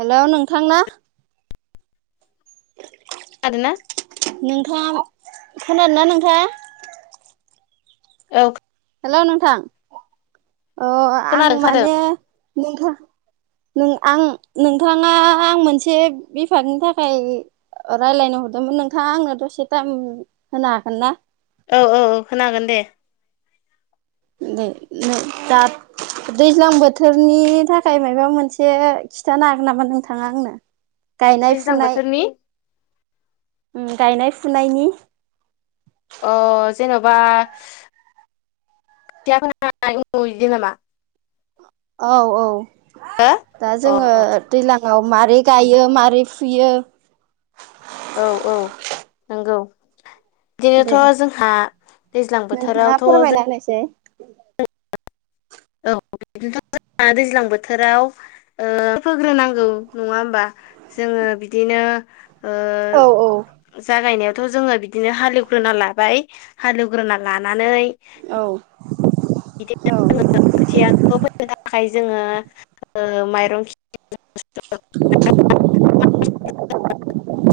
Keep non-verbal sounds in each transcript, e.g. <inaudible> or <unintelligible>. हेल' नोंथां ना आरो ना नोंथाङ खोनादों ना नोंथाङा औ हेलौ नोंथां अ आं खोनादों खोनादों माने नोंथां नों आं नोंथाङा आं मोनसे बेफारनि थाखाय रायज्लायनो हरदोंमोन नोंथाङा आंनो दसे टाइम होनो हागोन ना औ औ औ खोनागोन दे नै दा दैज्लां बोथोरनि थाखाय माबा मोनसे खिथानो हागोन नामा नों थाङा आंनो गायनाय दस फुनाय थांबोथारनि गायनाय फुनायनि अ जेन'बा <unintelligible> बिदि नामा औ औ हो दा अ जोङो अ दैज्लाङाव मारोरै गायो मारै फुयो औ औ नंगौ दे बिदिनोथ' जोंहा दैज्लां बोथोरावथ' जों नायसे औ बिदिनोथ' जोंा दैज्लां बोथोराव ओ फोग्रोनांगौ नङा होमबा जोङो बिदिनो औ औ जागायनायावथ' जोङो बिदिनो हालेवग्रोना लाबाय हालेवग्रोना लानानै औ बिदिनो जोङ खोथियाखौ फैनो थाखाय जोङो माइरं खि <inaudible> <inaudible>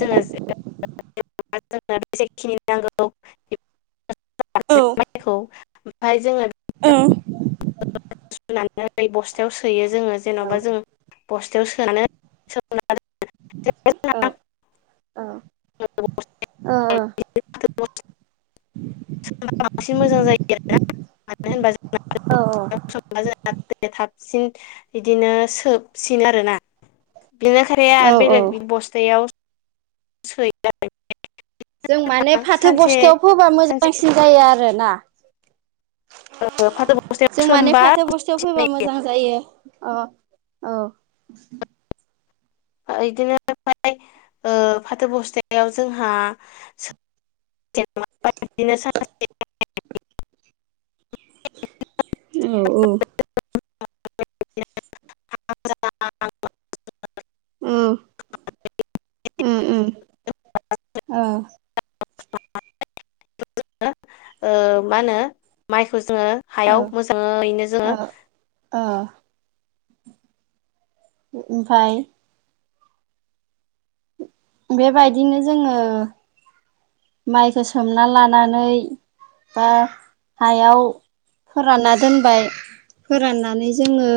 जोङो जों बे जेखिनि नांगौ मफ्राय जोङो सुनानै बस्थायाव सोयो जोङो जेन'बा जों बस्थायाव सोनानै सोमना <inaudible> <inaudible> अ सा बांसिन मोजां जायो आरोना मानो होनबा जों सबा जोंहाै थाबसिन बिदिनो सोबसिन आरोोना बेनोखाय औ आरो औ बेलेग बस्थायाव सै जों माने फाथो सानसे बस्थायाव फोबा सानसे मोजांसिन जायो आरोना फाथो बस्थायाव जों माने सोमबा फाथो बस्थुाव फैबा मोजां जायो अ औ बिदिनो मफ्राय फाथो बस्थायाव जोंहा जेनेबा बायदिनो उम औ <inaudible> औ अ मा होनो माइखौ जोङो हायाव मोजाङैनो जोङो अ ओमफफ्राय बेबायदिनो जोङो माइखौ सोमना लानानै बा हायाव फोरानना दोनबाय फोराननानै जोङो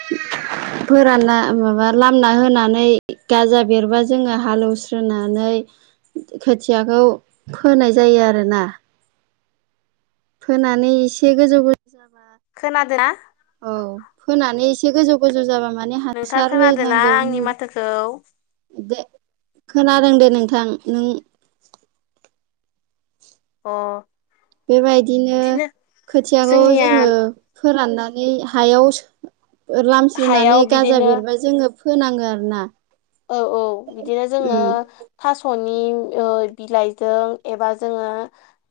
<inaudible> फोरानना माबा लामना होनानै गाजा बेरबा जोङो हालेवस्रोनानै खोथियाखौ फोनाय जायो आरोोना फोनानै एसे गोजौ गोजौ जाबा खोनादोंा औ फोनानै एसे गोजौ गोजौ जाबा माने नोंथां हासार खोनादोंना होनांगौ आंनि म माथोखौ दे खोनादों दे नोंथां नों अ बेबायदिनो बिदिनो खोथियाखौ जोंनिया जोङो फोराननानै हायाव हायाव लामस्रोनानै गाजा बिदिनो बेरबा जोङो फोनाङो आरो ना औ औ बिदिनो जोङो थास'निओ बिलाइजों एबा जोङो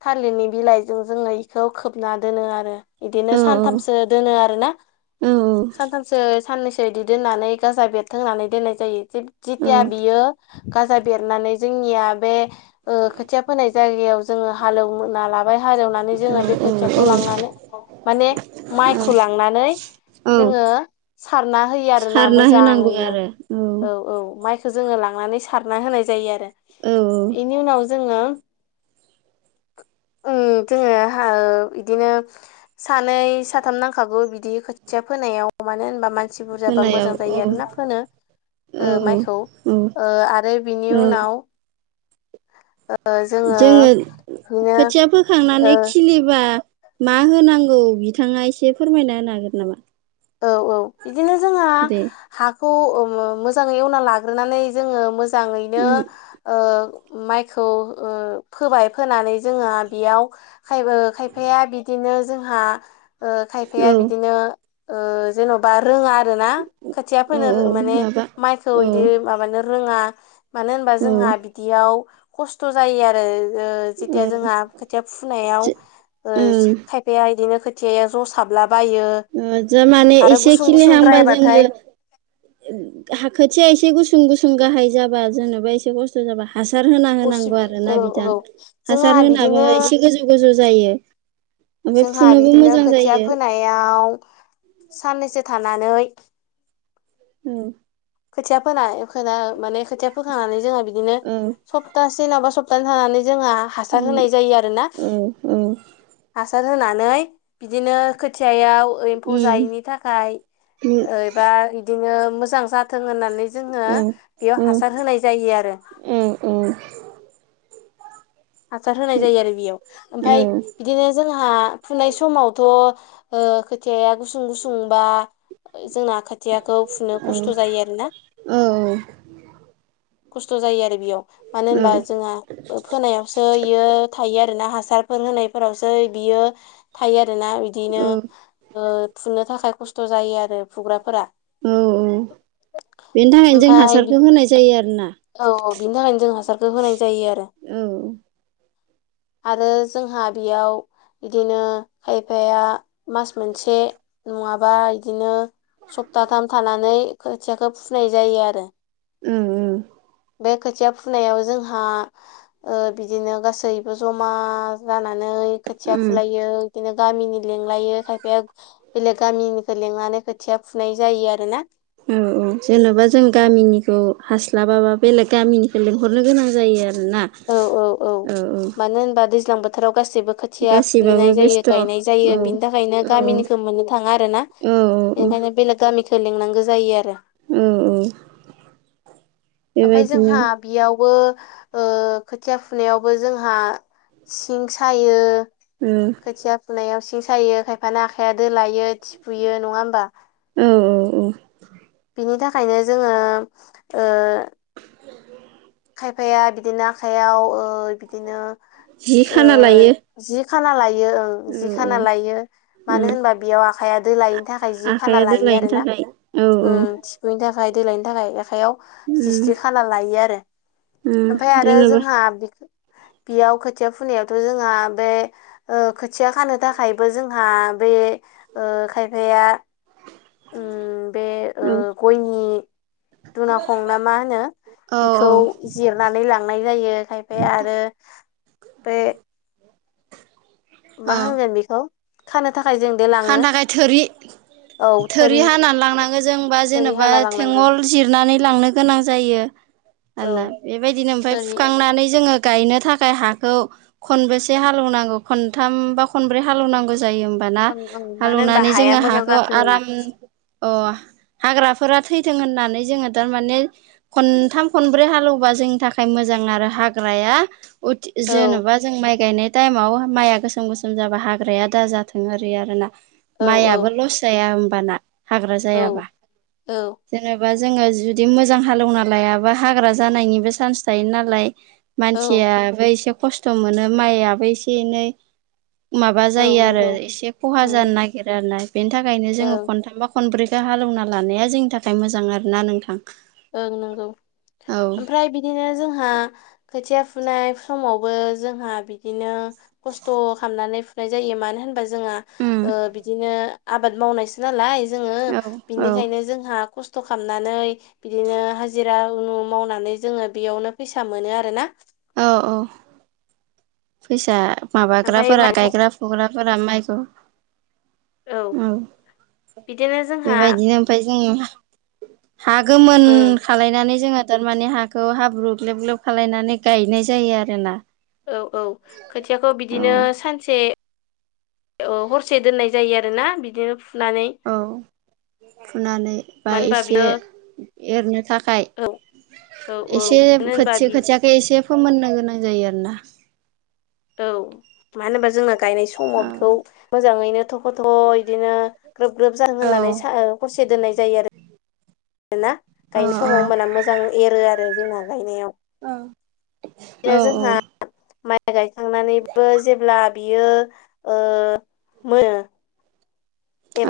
थालिरनि बिलाइजों जोङो बेखौ खोबना दोनो आरो बिदिनो औ सानथामसो दोनो आरो ना औ सानथामसो साननैसो बिदि दोननानै गाजा बेर थोंनानै दोननाय जायो औ जेथिया बियो गाजा बेरनानै जोंनिया बे खोथिया फोनाय जायगायाव जोङो हालेवना लाबाय हालेवनानै जोङो बे खोथियाखौ औ लांनानै माने औ माइखौ लांनानै औ जोङो सारना होयो आरोना सारना होनांगौ मोजाङैनो आरो औ औ माइखौ जोङो लांनानै सारना होनाय जायो आरो औ बेनि उनाव जोङो जोङो बिदिनो <inaudible> सानै साथाम नांखागौ बिदि खोथिया फोनायाव मानो होनबा म मानसि बुरजाबा फोनायाव मोजां औ जायो आरोना फोनो। औ ओ माइखौ औ आरो ओ बिनि औ उनाव ज <unintelligible> जोङो खोथिया फोखांनानै ओ खिलिबा मा होनांगौ बिथाङा एसे फोरमायना होनो हागोन नामा औ औ बिदिनो जोंहा दे हाखौ मोजाङै एवना लाग्रोनानै जोङो मोजाङैनो उम ओ माइखौ फोबाय फोनानै जोङहा बेयाव खाय खायफाया बिदिनो जोंहा ओ खायफाया औ बिदिनो ओ जेन'बा रोङा आरो ना खोथिया औ औ फैोनो माने माबा माइखौ औ इदि माबानो रोङा मानो होनबा औ जोंहा बिदियाव खस्थ' जायो आरो ओ जेथिया औ जोंहा खोथिया फुनायाव ओ खायफाया बिदिनो खोथियाया जसाबलाबायो ओ ज माने एसे खिलिहांबा जोङो। खोथिया एसे गुसुं गुसुं गाहाय जाबा जेन'बा एसे खस्थ' जाबा हासार होना उसु होनांगौ औ आरोना औ बिथां जोंहा हासार बिदिनो होनाबो एसे गोजौ गोजौ जायो ओमफफ्राय जोंहा फुनोबो बिदिनो मोजां खोथिया जायो‌। साननैसो थानानै <inaudible> औ खोथिया फोना खोना माने खोथिया फोखांनानै जोंहा बिदिनो औ सप्तासे नाबा सप्ताहसे थानानै जोंहा हासार उम होनाय जायो आरोना औ औ हासार होनानै बिदिनो खोथियायाव एम्फौ उम जायैनि औ थाखायबा बिदिनो मोजां जाथों होननानै जोङो औ बेयाव औ हासार होनाय जायो आरो औ हासार होनाय जायो आरो बेयाव ओमफफ्राय बिदिनो जोंहा फुनाय समावथ' ओ खोथिा गुसुं गुसुं बा जोंना खाोथियाखौ फुनो खस्थ' जायो आरोना द <unintelligible> खस्थ' जायो आरो बेयाव मानो औ होनबा जोंहा फोनायाव बियो थायो आरो ना हासारफोर होनायफोरावसो बियो थायो आरोना बिदिनो औ ओ‌फुननो थाखाय खस्थ' जायो आरो फुग्राफोरा औ औ बेनि थाखायनो जों ओमफाय हासारखौ होनाय जायो आरोना औ औ बिनि थाखायनो जों हासारखौ होनाय जायो आरो औ आरो जोंहा बेयाव बिदिनो खायफाया मास मोनसे नङाबा बिदिनो सप्ताथाम थानानै खोथियाखौ फुनाय जायो आरो उम उम बे खोथिया फुनायाव जोंहा ओ बिदिनो गासैबो जमा जानानै खोथिया उम फुलायो बिदिनो गामिनि लिंलायो खायफाया बेलेग गामिनिखौ लिंनानै खोथिया फुनाय जायो आरो ना औ औ जेनबा जों गामिनिखौ हास्लाबाबा बेलेग गामिनिखौ लिंहरनो गोनां जायो आरोना औ औ औ मानो होनबा दैज्लां बोथोराव गाससिबो खो- खोथिया गासिबाबो फुहैनाय जायो बेस्थ' औ गायनाय जायो बिनि थाखायनो औ गामिनिखौ मोननो थाङा आरो ना औ औ बेनिखायनो बेलेग गामिखौ लिंनांगौ जायो आरो औ औ ओमफ्राय बेबायदिनो जोंहा बेयावबो ओ खोथिया फुनायावबो जोंहा सिं सायो उम खोथिया फुनायाव सिं सायो खायफाना आखाइया दोलायो थिफुयो नङा होमबा औ औ औ बिनि थाखायनो जोङो ओ <inaudible> खायफाया बिदिनो आखाइयाव ओ बिदिनो जि ओ खाना लायो जि खाना लायो ओं औ जि औ खाना लायो उम मानो होनबा बेयाव आखाइआ दोलायैनि थाखाय जि आखाइया खाना लायो दोलायनो आरोना थाखाय औ औ उम थिफुयिनि थाखाय दोलायिनि थाखाय आखाइायाव उम जिस्रि खाना लायो आरो उम ओमफ्राय आरो जेनेबा जोंहा बेयाव खोथिया फुनायावथ' जोंहा बे स ओ खोथिया खानो थाखायबो जोंहा बे ओ खायफाया उम बे ओ औ गयनि दुनाखं ना मा होनो औ बिखौ औ जिरनानै लांनाय जायो खायफाया आरो बे मा होनगोन बेखौ खानो थाखाय जों दे लाङो खानो थाखाय थोरि थोरि हाना लांनांगौ जों बा थोरि जेनेबा हाना लांनांगौ थेंगल जिरनानै लांनो गोनां जायो औ आरोना बेबायदिनो ओमफ्राय थोरि फुखांनानै जोङो गायनो थाखाय हाखौ खनबेसे हालौवनांगौ खनथाम बा खनब्रै हालेवनांगौ जायो होमबाना ओं ओं मानो होनबा हालौनानै हाया जोङो मोजां हाखौ जाथों होनना आराम अ हाग्राफोरा थैथों होननानै जोङो थारमाने खनथाम खनब्रै हालेवबा जोंनि थाखाय मोजां आरो हाग्राया उथ औ जेनबा जों माइ गायनाय टाइमाव माइआ गोसोम गोसोम जाबा हाग्राया दाजाथों आरो आरो ना औ माइआबो लस जाया होनबाना हाग्रा औ जायाबा औ जेनेबा जोङो जुदि मोजां हालेवना लायाबा हाग्रा जानायनिबो चान्स थायो नालाय औ मानसियाबो एसे खस्थ मोनो माइयाबो एसे एनै माबा औ जायो आरो नंगौ एसे खहा नंगौ जानो नागिरो आरोना बेनि थाखायनो जोङो ओं खन थामबा खनब्रैखौ हालेवना लानाया जोंनि थाखाय मोजां आरो ना नोंथां ओं नंगौ औ ओमफ्राय बिदिनो जोंहा खोथिया फुनाय समावबो जोंहा बिदिनो खस्थ खालामनानै फुनाय जायो मानो होनबा जोंहा उम ओ बिदिनो आबाद मावनायसो नालाय जोङो औ औ बिनिखायनो जोंहा खस्थ खालामनानै बिदिनो हाजिरा <unintelligible> मावनानै जोङो बेयावनो फैसा मोनो आरोना औ औ फैसा ओमफ्राय माबाग्राफोरा माइ गायग्रा फुग्राफोरा माइखौ औ औ बिदिनो जोंहा बेबायदिनो ओमफफ्राय जोङो हा गोमोन उम खालायनानै जोङो थारमाने हाखौ हाब्रु ग्लेब ग्लेब खालायनानै गायनाय जायो आरो ना। औ औ खोथियाखौ बिदिनो सानसे ओ हरसे दोननाय जायो आरोना बिदिनो फुनानै। औ फुनानै बा मानो होनबा एसे बियो एरनो थाखाय औ औ एसे मानो होनबा खोथि बि खोथियाखौ एसे फोमोननो गोनां जायो आरोना औ मानो होनबा जोंना गायनाय समाव औ बेखौ मोजाङैनो थख' थख' इदिनो ग्रोब ग्रोब जाहोन होननानै स हरसे दोननाय जायो आरो <unintelligible> औ गायनाय समाव होमबाना मोजां एरो आरो जोंना गायनायाव औ बिदिनो औ औ। जोंहा माइ गायखांनानैबो जेब्ला बियो ओ मोनो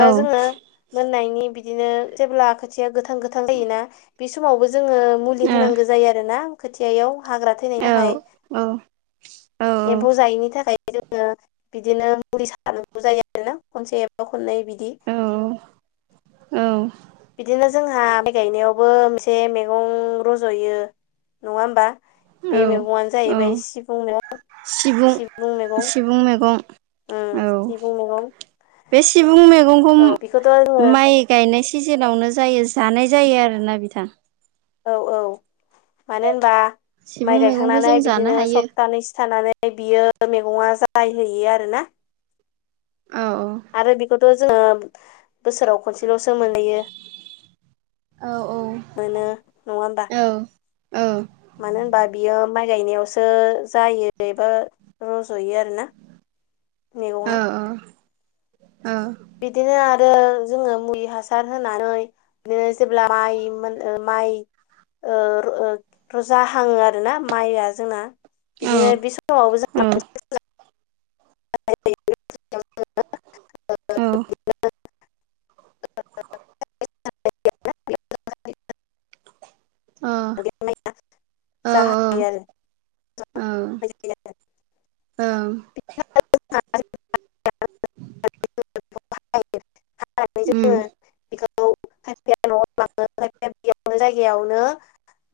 औ जोङो मोननायनि बिदिनो जेब्ला आ खोथिया गोथां गोथां जायोना बे समावबो जोङो मुलि होनांगौ जायो आरो ना खोथियायाव हाग्रा थैनायनि थाखाय। औ। एम्फौ जायैनि थाखाय जोङो बिदिनो मुलि सारनांगौ जायो आरोना खनसे एबा खननै बिदि। औ औ। बिदिनो जोंहा माइ गायनायावबो मोनसे मैगं रज'यो। नङा होमबा बे मैगंआनो औ औ जाहैबाय सिबुं मेगं सिबुं मैगं। बुं मेगं। उम सिबुं मेगं। बे सिबुं मैगंखौ जोङो माइ गायनाय सिजोनावनो जायो जानाय जायो आरोना बिथां। औ औ मानो होनबा सिबुं माइ मैगंखौ गायखांनानै जों जानो बिदिनो हायो सप्तानैसो थानानै ओमफ्राय बियो मैगङा जायहैयो आरो ना। औ औ। आरो बेखौथ' जोङो बोसोराव खनसेल'सो मोनहैयो। औ औ मोनो नङा होमबा? ओ। मानो होनबा बियो माइ गायनायावसो जायो एबा रज'यो आरो ना। अ अ अ। बिदिनो आरो जोङो मुलि हासार होनानै बिदि जेब्ला माइ मोन माइ ओ र रजाहाङो आरोना माइआ जोंना बिदिनो बे समावबो जों उम्म। औ। <inaudible> अ माइया औ औ जाहायो आरो औ। ओं। <inaudible> उम्म। बेखौ खायफाया न'आव लाङो खायफाया बेयावनो जायगायावनो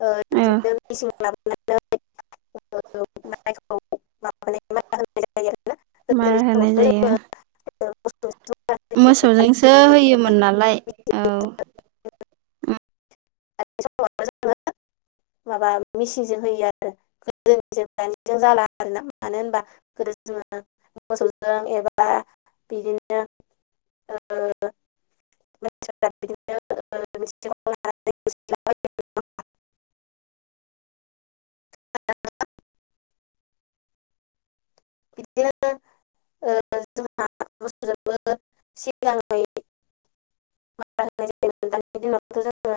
ओ बिदिनो <inaudible> माइखौ <inaudible> होनाय जायो आरोना मार गोदोनि होनाय समावथ' जायो। <inaudible> मोसौजोंसो होयोमोन नालाय औ। दानि समाव जोङो ज माबा मेचिनजों होयो आरो। गोदोनिजों दानिजों जाला आरोना मानो होनबा गोदो जोङो मोसौजों एबा बिदिनो ओ <unintelligible> <unintelligible> बिदिनो ओ जोंहा बोसोरबो <unintelligible> दानि दिनावथ' जों